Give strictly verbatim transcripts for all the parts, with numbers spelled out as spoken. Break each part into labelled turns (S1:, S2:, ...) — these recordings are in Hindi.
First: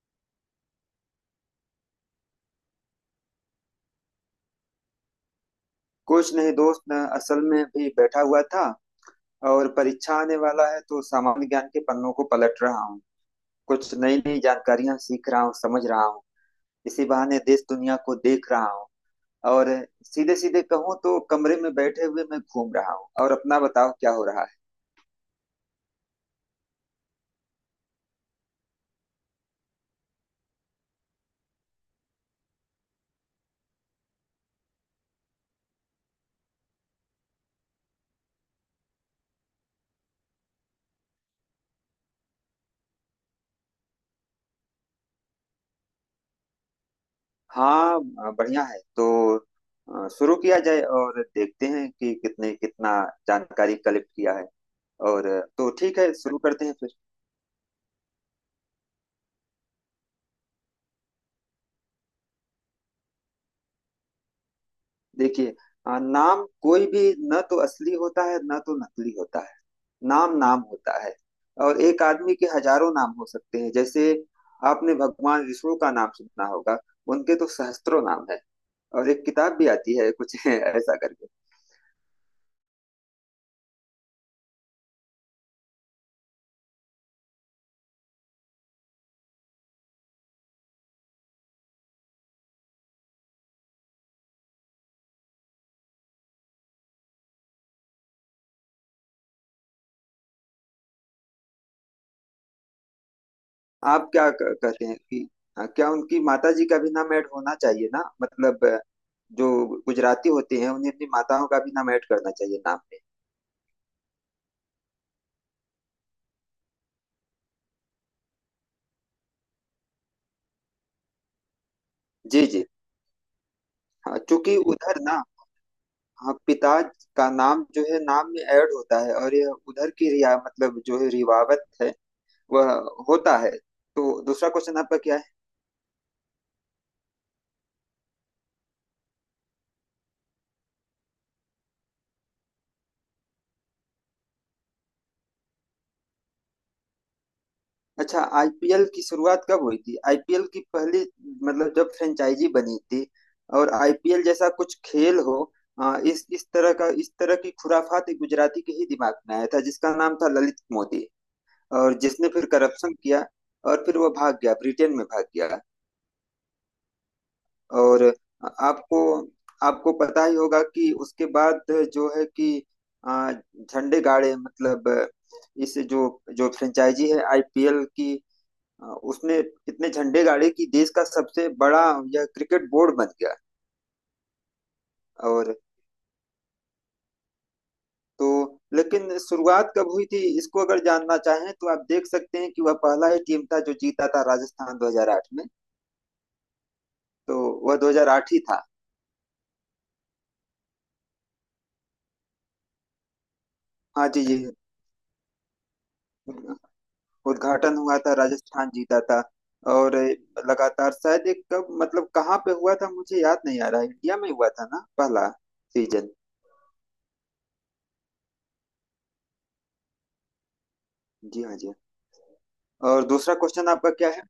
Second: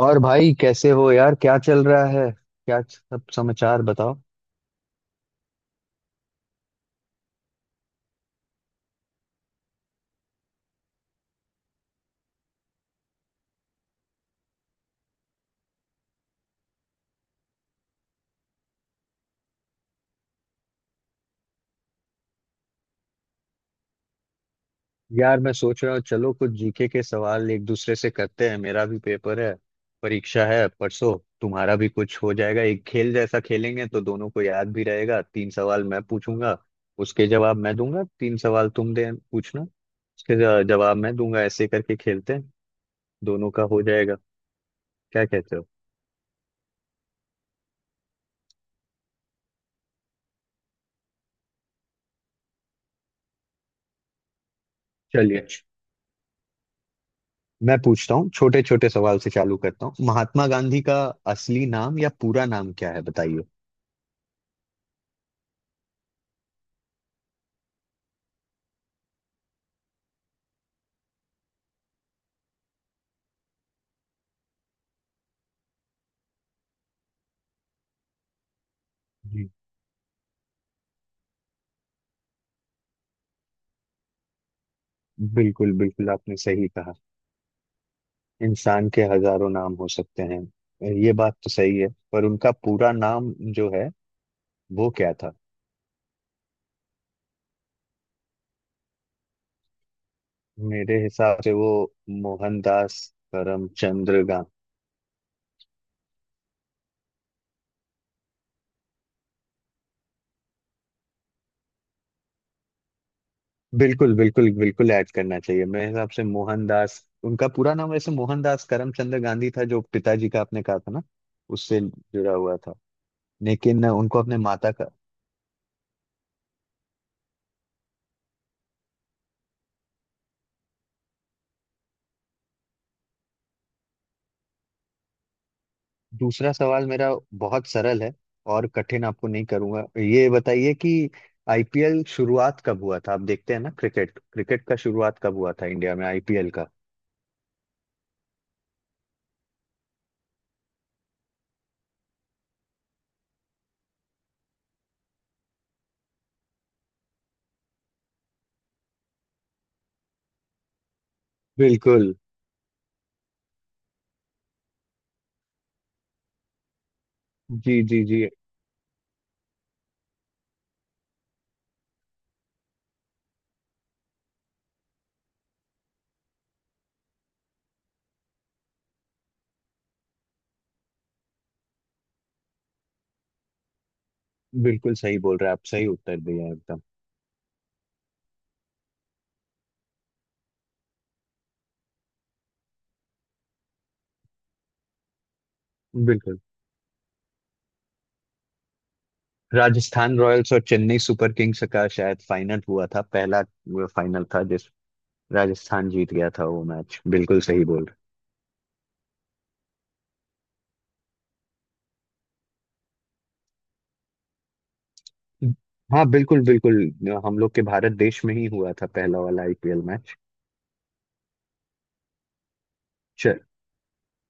S1: और भाई कैसे हो यार, क्या चल रहा है? क्या सब समाचार बताओ?
S2: कुछ नहीं दोस्त न, असल में भी बैठा हुआ था। और परीक्षा आने वाला है तो सामान्य ज्ञान के पन्नों को पलट रहा हूँ। कुछ नई नई जानकारियां सीख रहा हूँ, समझ रहा हूँ। इसी बहाने देश दुनिया को देख रहा हूँ। और सीधे सीधे कहूँ तो कमरे में बैठे हुए मैं घूम रहा हूँ। और अपना बताओ क्या हो रहा है।
S1: यार, मैं सोच रहा हूँ चलो कुछ जीके के सवाल एक दूसरे से करते हैं। मेरा भी पेपर है, परीक्षा है परसों। तुम्हारा भी कुछ हो जाएगा, एक खेल जैसा खेलेंगे तो दोनों को याद भी रहेगा। तीन सवाल मैं पूछूंगा, उसके जवाब मैं दूंगा। तीन सवाल तुम दे पूछना, उसके ज- जवाब मैं दूंगा। ऐसे करके खेलते हैं, दोनों का हो जाएगा। क्या कहते हो?
S2: हाँ, बढ़िया है। तो अ, शुरू किया जाए और देखते हैं कि कितने कितना जानकारी कलेक्ट किया है। और अ,
S1: चलिए,
S2: तो ठीक है, शुरू करते हैं फिर।
S1: मैं पूछता हूँ। छोटे छोटे सवाल से चालू करता हूँ। महात्मा गांधी का असली नाम या पूरा नाम क्या है, बताइए।
S2: देखिए, अ, नाम कोई भी न तो असली होता है न तो नकली होता है। नाम नाम होता है। और एक आदमी के हजारों नाम हो सकते हैं। जैसे आपने भगवान विष्णु का नाम सुना होगा। उनके तो सहस्त्रों नाम है। और एक
S1: जी,
S2: किताब भी आती है कुछ ऐसा करके।
S1: बिल्कुल बिल्कुल, आपने सही कहा। इंसान के हजारों नाम हो सकते हैं, ये बात तो सही है। पर उनका पूरा नाम जो है वो क्या था? मेरे हिसाब से वो मोहनदास
S2: आप
S1: करमचंद
S2: क्या
S1: गांधी।
S2: क- कहते हैं कि अ, क्या उनकी माता जी का भी नाम ऐड होना चाहिए ना। मतलब अ, जो गुजराती होते हैं उन्हें अपनी माताओं का भी नाम ऐड करना चाहिए नाम में।
S1: बिल्कुल बिल्कुल बिल्कुल ऐड करना चाहिए। मेरे हिसाब से मोहनदास, उनका पूरा नाम वैसे मोहनदास करमचंद गांधी था, जो पिताजी का आपने कहा था ना, उससे जुड़ा
S2: जी
S1: हुआ
S2: जी।
S1: था। लेकिन उनको
S2: हाँ,
S1: अपने
S2: चूंकि
S1: माता का।
S2: उधर ना, हाँ पिता का नाम जो है नाम में ऐड होता है। और यह उधर की रिया मतलब जो है रिवावत है, वह होता है। तो दूसरा क्वेश्चन आपका क्या है।
S1: दूसरा सवाल मेरा बहुत सरल है और कठिन आपको नहीं करूंगा। ये बताइए कि आईपीएल शुरुआत कब हुआ था? आप देखते हैं ना क्रिकेट, क्रिकेट का शुरुआत कब हुआ था इंडिया में, आईपीएल का?
S2: अच्छा, आईपीएल की शुरुआत कब हुई थी। आईपीएल की पहली, मतलब जब फ्रेंचाइजी बनी थी और आईपीएल जैसा कुछ खेल हो, आ, इस इस तरह का, इस तरह की खुराफात एक गुजराती के ही दिमाग में आया था, जिसका नाम था ललित मोदी। और
S1: बिल्कुल।
S2: जिसने फिर करप्शन किया और फिर वो भाग गया, ब्रिटेन में भाग गया।
S1: जी जी
S2: और
S1: जी,
S2: आपको आपको पता ही होगा कि उसके बाद जो है कि आ, झंडे गाड़े। मतलब इस जो जो फ्रेंचाइजी है आईपीएल की, आ, उसने इतने झंडे गाड़े कि देश का सबसे बड़ा यह क्रिकेट बोर्ड बन गया।
S1: बिल्कुल सही बोल रहे हैं
S2: और
S1: आप, सही उत्तर दिया है एकदम।
S2: तो लेकिन शुरुआत कब हुई थी, इसको अगर जानना चाहें तो आप देख सकते हैं कि वह पहला ही टीम था जो जीता था, राजस्थान दो हज़ार आठ में।
S1: बिल्कुल,
S2: तो वह दो हज़ार आठ ही था।
S1: राजस्थान रॉयल्स और चेन्नई सुपर किंग्स का शायद फाइनल हुआ था पहला।
S2: हाँ
S1: फाइनल था
S2: जी
S1: जिस राजस्थान जीत गया था
S2: जी,
S1: वो मैच, बिल्कुल सही
S2: उद्घाटन
S1: बोल।
S2: हुआ था, राजस्थान जीता था। और ए, लगातार शायद एक कब मतलब कहाँ पे हुआ था मुझे याद नहीं आ रहा है। इंडिया में हुआ था ना पहला
S1: हाँ,
S2: सीजन।
S1: बिल्कुल बिल्कुल। हम लोग के भारत देश में ही हुआ था पहला वाला आईपीएल मैच।
S2: जी हाँ जी हाँ। और दूसरा
S1: चल,
S2: क्वेश्चन आपका क्या है।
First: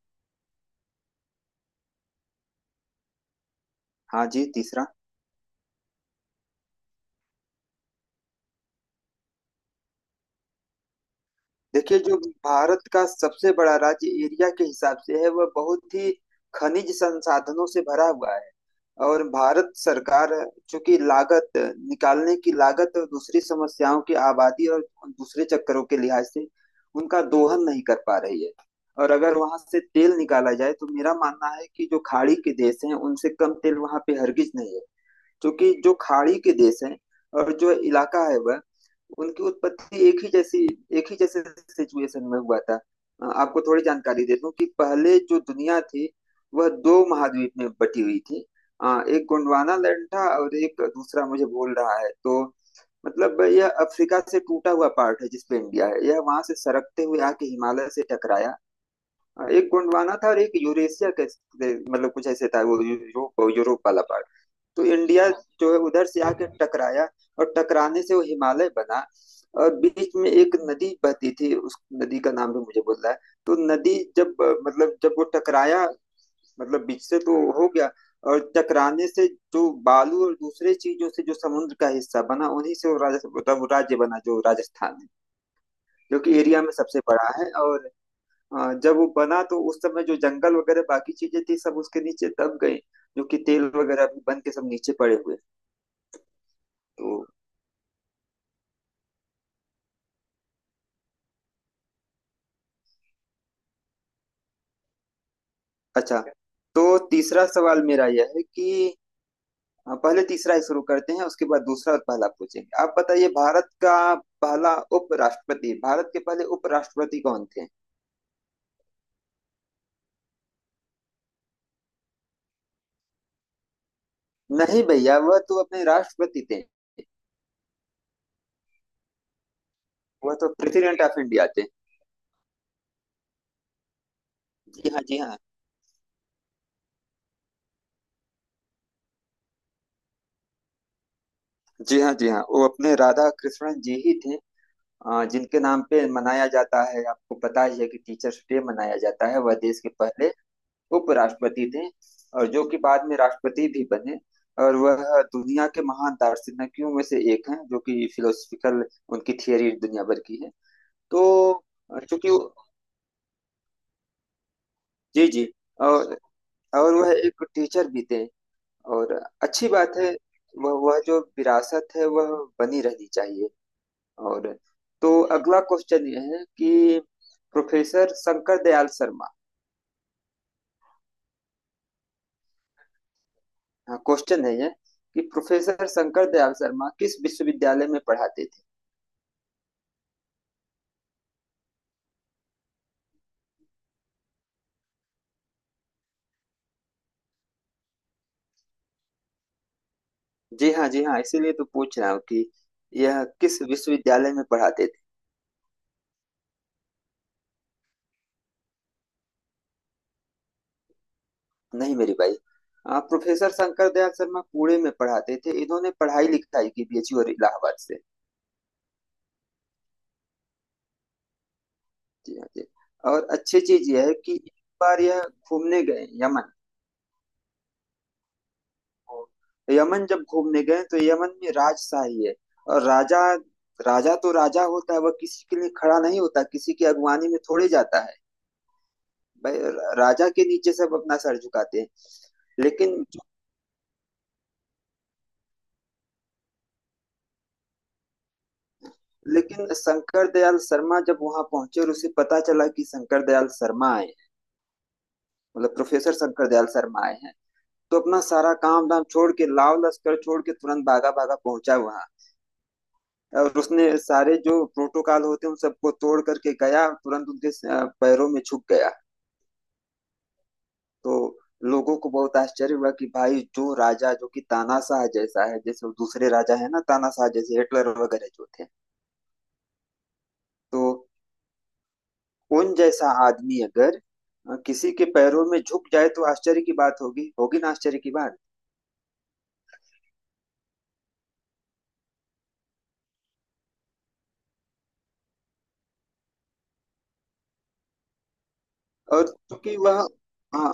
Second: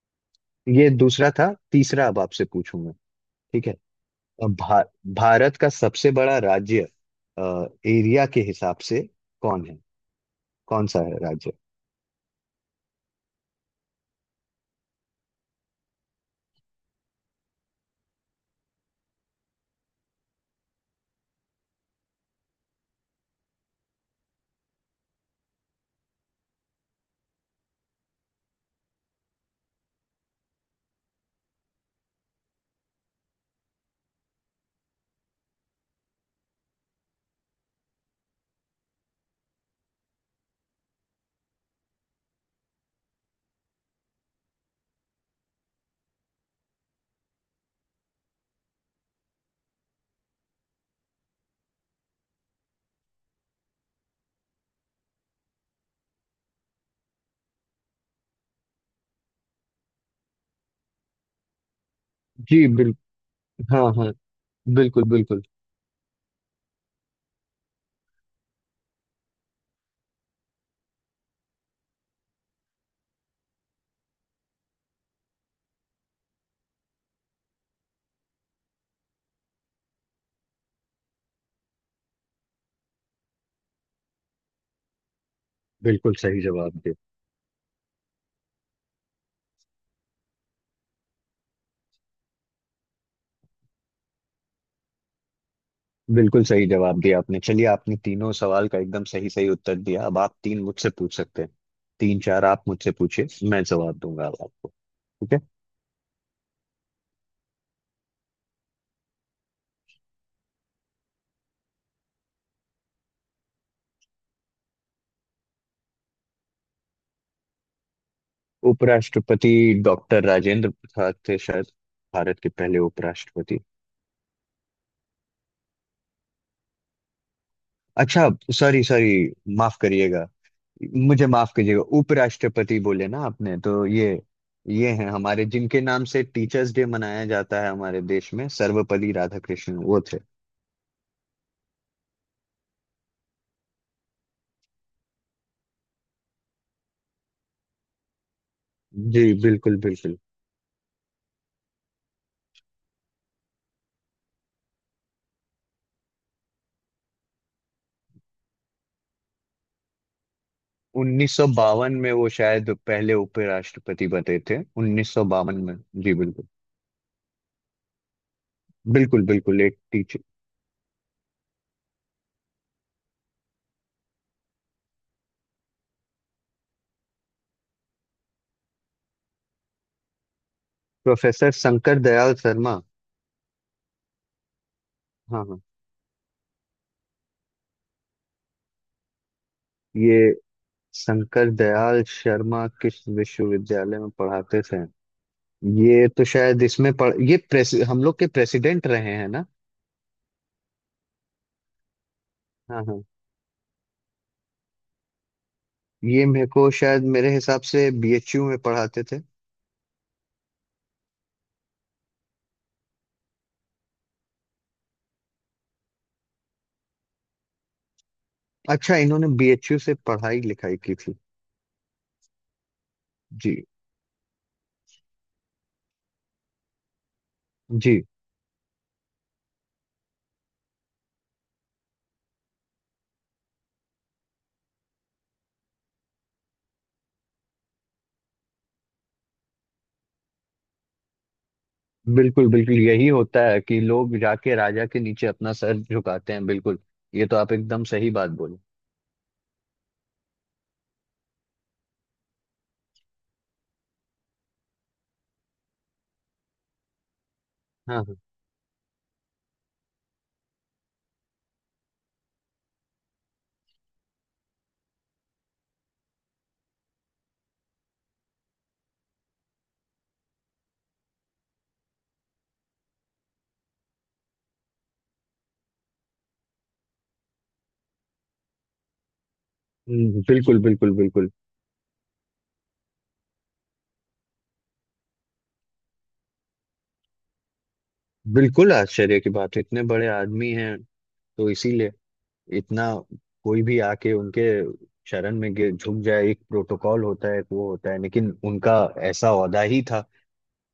S1: ये दूसरा था, तीसरा अब आपसे पूछूंगा, ठीक है?
S2: हाँ जी,
S1: अब भा,
S2: तीसरा।
S1: भारत का सबसे बड़ा राज्य एरिया के हिसाब से कौन है? कौन सा है राज्य?
S2: देखिए, जो भारत का सबसे बड़ा राज्य एरिया के हिसाब से है, वह बहुत ही खनिज संसाधनों से भरा हुआ है। और भारत सरकार, चूंकि लागत, निकालने की लागत और दूसरी समस्याओं की, आबादी और दूसरे चक्करों के लिहाज से, उनका दोहन नहीं कर पा रही है। और अगर वहां से तेल निकाला जाए तो मेरा मानना है कि जो खाड़ी के देश हैं, उनसे कम तेल वहां पे हरगिज नहीं है। क्योंकि जो खाड़ी के देश हैं और जो इलाका है, वह, उनकी उत्पत्ति एक ही जैसी, एक ही जैसे सिचुएशन में हुआ था। अ, आपको थोड़ी जानकारी दे दूं कि पहले जो दुनिया थी वह दो महाद्वीप में बटी हुई थी। अ, एक गोंडवाना लैंड था और एक दूसरा मुझे बोल रहा है तो, मतलब यह अफ्रीका से टूटा हुआ पार्ट है जिसपे इंडिया है, यह वहां से सरकते हुए आके हिमालय से टकराया। अ, एक गोंडवाना था और एक यूरेशिया का, मतलब कुछ ऐसे
S1: जी
S2: था वो,
S1: बिल्कुल।
S2: यूरोप यूरोप
S1: हाँ
S2: वाला
S1: हाँ,
S2: पार्ट। तो
S1: बिल्कुल
S2: इंडिया
S1: बिल्कुल
S2: जो है उधर से आके टकराया और टकराने से वो हिमालय बना। और बीच में एक नदी बहती थी, उस नदी का नाम भी मुझे बोल रहा है। तो नदी जब अ, मतलब जब वो टकराया, मतलब बीच से तो हो गया, और टकराने से जो बालू और दूसरे चीजों से जो समुद्र का हिस्सा बना, उन्हीं से वो राजस्थान, मतलब वो राज्य बना जो राजस्थान है,
S1: बिल्कुल।
S2: जो कि
S1: सही
S2: एरिया में
S1: जवाब दिया,
S2: सबसे बड़ा है। और अ, जब वो बना तो उस समय जो जंगल वगैरह बाकी चीजें थी सब उसके नीचे दब गई, जो कि तेल वगैरह भी बन के सब नीचे पड़े हुए।
S1: बिल्कुल सही जवाब
S2: तो
S1: दिया आपने। चलिए, आपने तीनों सवाल का एकदम सही सही उत्तर दिया। अब आप तीन मुझसे पूछ सकते हैं। तीन चार आप मुझसे पूछिए, मैं जवाब दूंगा अब आपको। ठीक है।
S2: अच्छा, तो तीसरा सवाल मेरा यह है कि अ, पहले तीसरा ही शुरू करते हैं, उसके बाद दूसरा और पहला पूछेंगे। आप बताइए, भारत का पहला उपराष्ट्रपति, भारत के पहले उपराष्ट्रपति कौन थे।
S1: उपराष्ट्रपति डॉक्टर राजेंद्र प्रसाद थे शायद, भारत के पहले उपराष्ट्रपति।
S2: नहीं भैया, वह तो अपने राष्ट्रपति थे।
S1: अच्छा, सॉरी सॉरी, माफ करिएगा।
S2: वह तो प्रेसिडेंट ऑफ
S1: मुझे
S2: इंडिया
S1: माफ
S2: थे।
S1: कीजिएगा, उपराष्ट्रपति बोले ना आपने तो। ये
S2: जी
S1: ये
S2: हाँ
S1: हैं
S2: जी हाँ।
S1: हमारे जिनके नाम से टीचर्स डे मनाया जाता है हमारे देश में, सर्वपल्ली राधाकृष्णन वो थे।
S2: जी हाँ जी हाँ, वो अपने राधा कृष्णन जी ही थे। अ, जिनके नाम पे मनाया जाता है, आपको पता ही है कि टीचर्स डे मनाया
S1: जी
S2: जाता है, वह
S1: बिल्कुल
S2: देश के
S1: बिल्कुल।
S2: पहले उपराष्ट्रपति थे। और जो कि बाद में राष्ट्रपति भी बने। और वह दुनिया के महान दार्शनिकों में से एक हैं, जो कि फिलोसफिकल, उनकी थियरी दुनिया भर की है। तो
S1: उन्नीस सौ बावन में वो
S2: चूंकि वो-
S1: शायद पहले उपराष्ट्रपति बने थे,
S2: जी जी।
S1: उन्नीस सौ बावन में। जी
S2: और
S1: बिल्कुल
S2: और वह एक टीचर भी थे। और
S1: बिल्कुल बिल्कुल,
S2: अच्छी
S1: एक
S2: बात है,
S1: टीचर।
S2: वह वह जो विरासत है वह बनी रहनी चाहिए। और तो अगला क्वेश्चन यह है कि, प्रोफेसर शंकर दयाल शर्मा,
S1: प्रोफेसर शंकर दयाल शर्मा।
S2: हाँ क्वेश्चन है यह कि
S1: हाँ हाँ,
S2: प्रोफेसर शंकर दयाल शर्मा किस विश्वविद्यालय में पढ़ाते।
S1: ये शंकर दयाल शर्मा किस विश्वविद्यालय में पढ़ाते थे? ये तो शायद इसमें पढ़, ये प्रेस, हम लोग के प्रेसिडेंट रहे हैं ना?
S2: जी हाँ जी हाँ, इसीलिए तो पूछ रहा हूँ कि
S1: हाँ हाँ,
S2: यह किस विश्वविद्यालय में पढ़ाते थे।
S1: ये मेरे को शायद, मेरे हिसाब से बीएचयू में पढ़ाते थे।
S2: नहीं मेरी भाई, आ, प्रोफेसर शंकर दयाल शर्मा पुणे में पढ़ाते थे। इन्होंने पढ़ाई लिखाई की बीएचयू और इलाहाबाद से।
S1: अच्छा, इन्होंने बीएचयू से पढ़ाई लिखाई की थी।
S2: जी हाँ जी। और अच्छी
S1: जी
S2: चीज यह है कि एक बार यह घूमने गए यमन।
S1: जी।
S2: यमन जब घूमने गए तो यमन में राजशाही है। और राजा, राजा तो राजा होता है, वह किसी के लिए खड़ा नहीं होता, किसी की अगुवानी में थोड़े जाता है भाई। राजा के नीचे सब अपना सर झुकाते
S1: बिल्कुल
S2: हैं।
S1: बिल्कुल,
S2: लेकिन,
S1: यही होता है कि लोग जाके राजा के नीचे अपना सर झुकाते हैं, बिल्कुल। ये तो आप एकदम सही बात बोले।
S2: लेकिन शंकर दयाल शर्मा जब वहां पहुंचे और उसे पता चला कि शंकर दयाल शर्मा आए हैं, मतलब प्रोफेसर शंकर दयाल शर्मा आए हैं,
S1: हाँ
S2: तो
S1: हाँ।
S2: अपना सारा काम धाम छोड़ के, लाव लश्कर छोड़ के, तुरंत भागा भागा पहुंचा वहां। और उसने सारे जो प्रोटोकॉल होते हैं उन सबको तोड़ करके गया, और तुरंत उनके अ, पैरों में छुप गया। तो लोगों को बहुत आश्चर्य हुआ कि भाई, जो राजा, जो कि तानाशाह जैसा है, जैसे वो दूसरे राजा है ना तानाशाह, जैसे हिटलर वगैरह जो थे,
S1: हम्म, बिल्कुल
S2: तो
S1: बिल्कुल बिल्कुल।
S2: उन जैसा आदमी अगर अ, किसी के पैरों में झुक जाए तो आश्चर्य की बात होगी, होगी ना आश्चर्य की बात।
S1: बिल्कुल आश्चर्य की बात है, इतने बड़े आदमी हैं। तो इसीलिए इतना, कोई भी आके उनके शरण में गिर- झुक जाए। एक प्रोटोकॉल होता है, एक वो होता है, लेकिन उनका
S2: और
S1: ऐसा औदा
S2: चूंकि
S1: ही
S2: वह,
S1: था।
S2: हाँ,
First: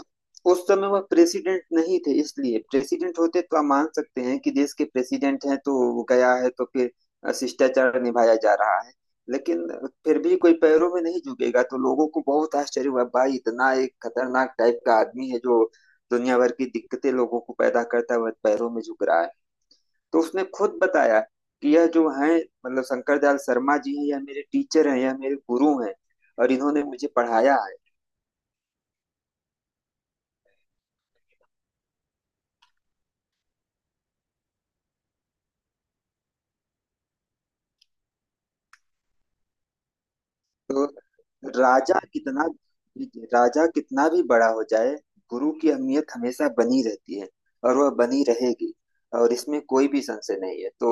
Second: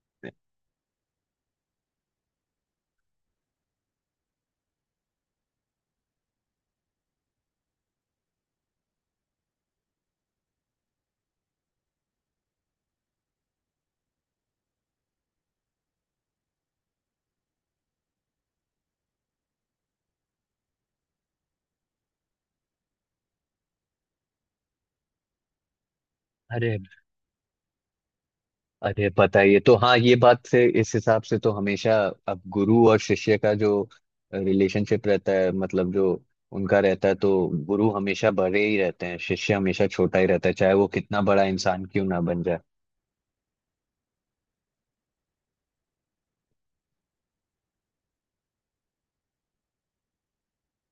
S2: उस समय वह प्रेसिडेंट नहीं थे। इसलिए प्रेसिडेंट होते तो आप मान सकते हैं कि देश के प्रेसिडेंट हैं तो वो गया है तो फिर अ, शिष्टाचार निभाया जा रहा है। लेकिन फिर भी कोई पैरों में नहीं झुकेगा, तो लोगों को बहुत आश्चर्य हुआ भाई, इतना एक खतरनाक टाइप का आदमी है जो दुनिया भर की दिक्कतें लोगों को पैदा करता है, वह पैरों में झुक रहा है। तो उसने खुद बताया कि यह जो हैं, मतलब शंकर दयाल शर्मा जी हैं, यह मेरे टीचर हैं, यह मेरे गुरु हैं, और
S1: अरे,
S2: इन्होंने मुझे पढ़ाया है।
S1: अरे पता ही है। तो हाँ, ये बात से इस हिसाब से तो हमेशा। अब गुरु और शिष्य का जो रिलेशनशिप रहता है, मतलब जो उनका रहता है, तो गुरु हमेशा बड़े ही रहते हैं, शिष्य हमेशा छोटा ही रहता है, चाहे
S2: तो
S1: वो कितना बड़ा इंसान
S2: राजा
S1: क्यों ना बन
S2: कितना,
S1: जाए।
S2: राजा कितना भी बड़ा हो जाए, गुरु की अहमियत हमेशा बनी रहती है, और वह बनी रहेगी, और इसमें कोई भी संशय नहीं है। तो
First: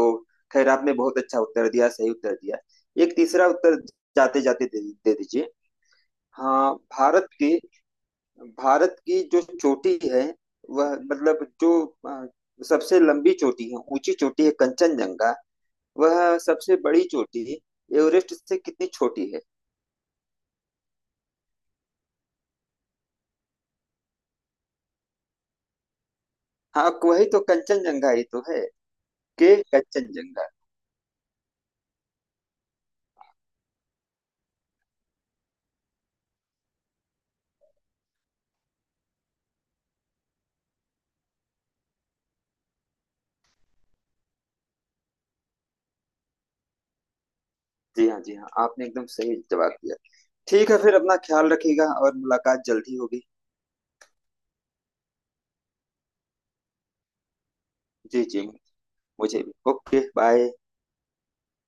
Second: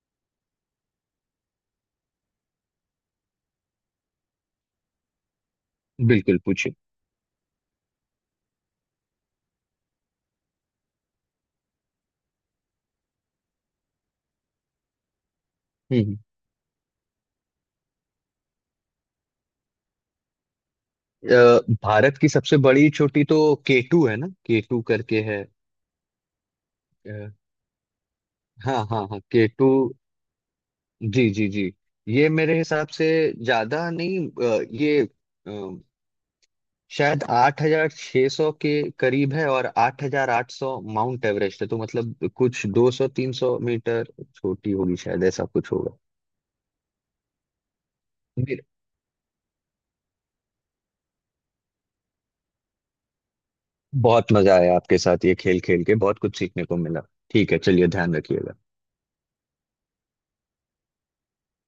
S2: खैर, आपने बहुत अच्छा उत्तर दिया, सही उत्तर दिया। एक तीसरा उत्तर जाते जाते दे, दे दीजिए।
S1: बिल्कुल, पूछिए।
S2: हाँ, भारत के, भारत की जो चोटी है वह, मतलब जो अ, सबसे लंबी चोटी है, ऊंची चोटी है, कंचनजंगा,
S1: हम्म
S2: वह सबसे बड़ी चोटी एवरेस्ट से कितनी छोटी है।
S1: अ, भारत की सबसे बड़ी चोटी तो केटू है ना, केटू करके है।
S2: हाँ वही
S1: अ,
S2: तो कंचनजंगा ही तो है।
S1: हाँ हाँ हाँ, के
S2: के
S1: टू।
S2: कंचनजंगा।
S1: जी जी जी। ये मेरे हिसाब से ज्यादा नहीं, अ, ये अ, शायद आठ हजार छह सौ के करीब है, और आठ हजार आठ सौ माउंट एवरेस्ट है। तो मतलब कुछ दो सौ तीन सौ मीटर छोटी होगी शायद, ऐसा कुछ होगा।
S2: जी हाँ जी हाँ,
S1: मेरे-
S2: आपने एकदम सही जवाब दिया। ठीक है फिर, अपना ख्याल रखिएगा और मुलाकात जल्दी होगी।
S1: बहुत मजा आया आपके साथ ये खेल खेल के, बहुत कुछ सीखने को मिला। ठीक है, चलिए, ध्यान
S2: जी जी,
S1: रखिएगा।
S2: मुझे भी। Okay bye.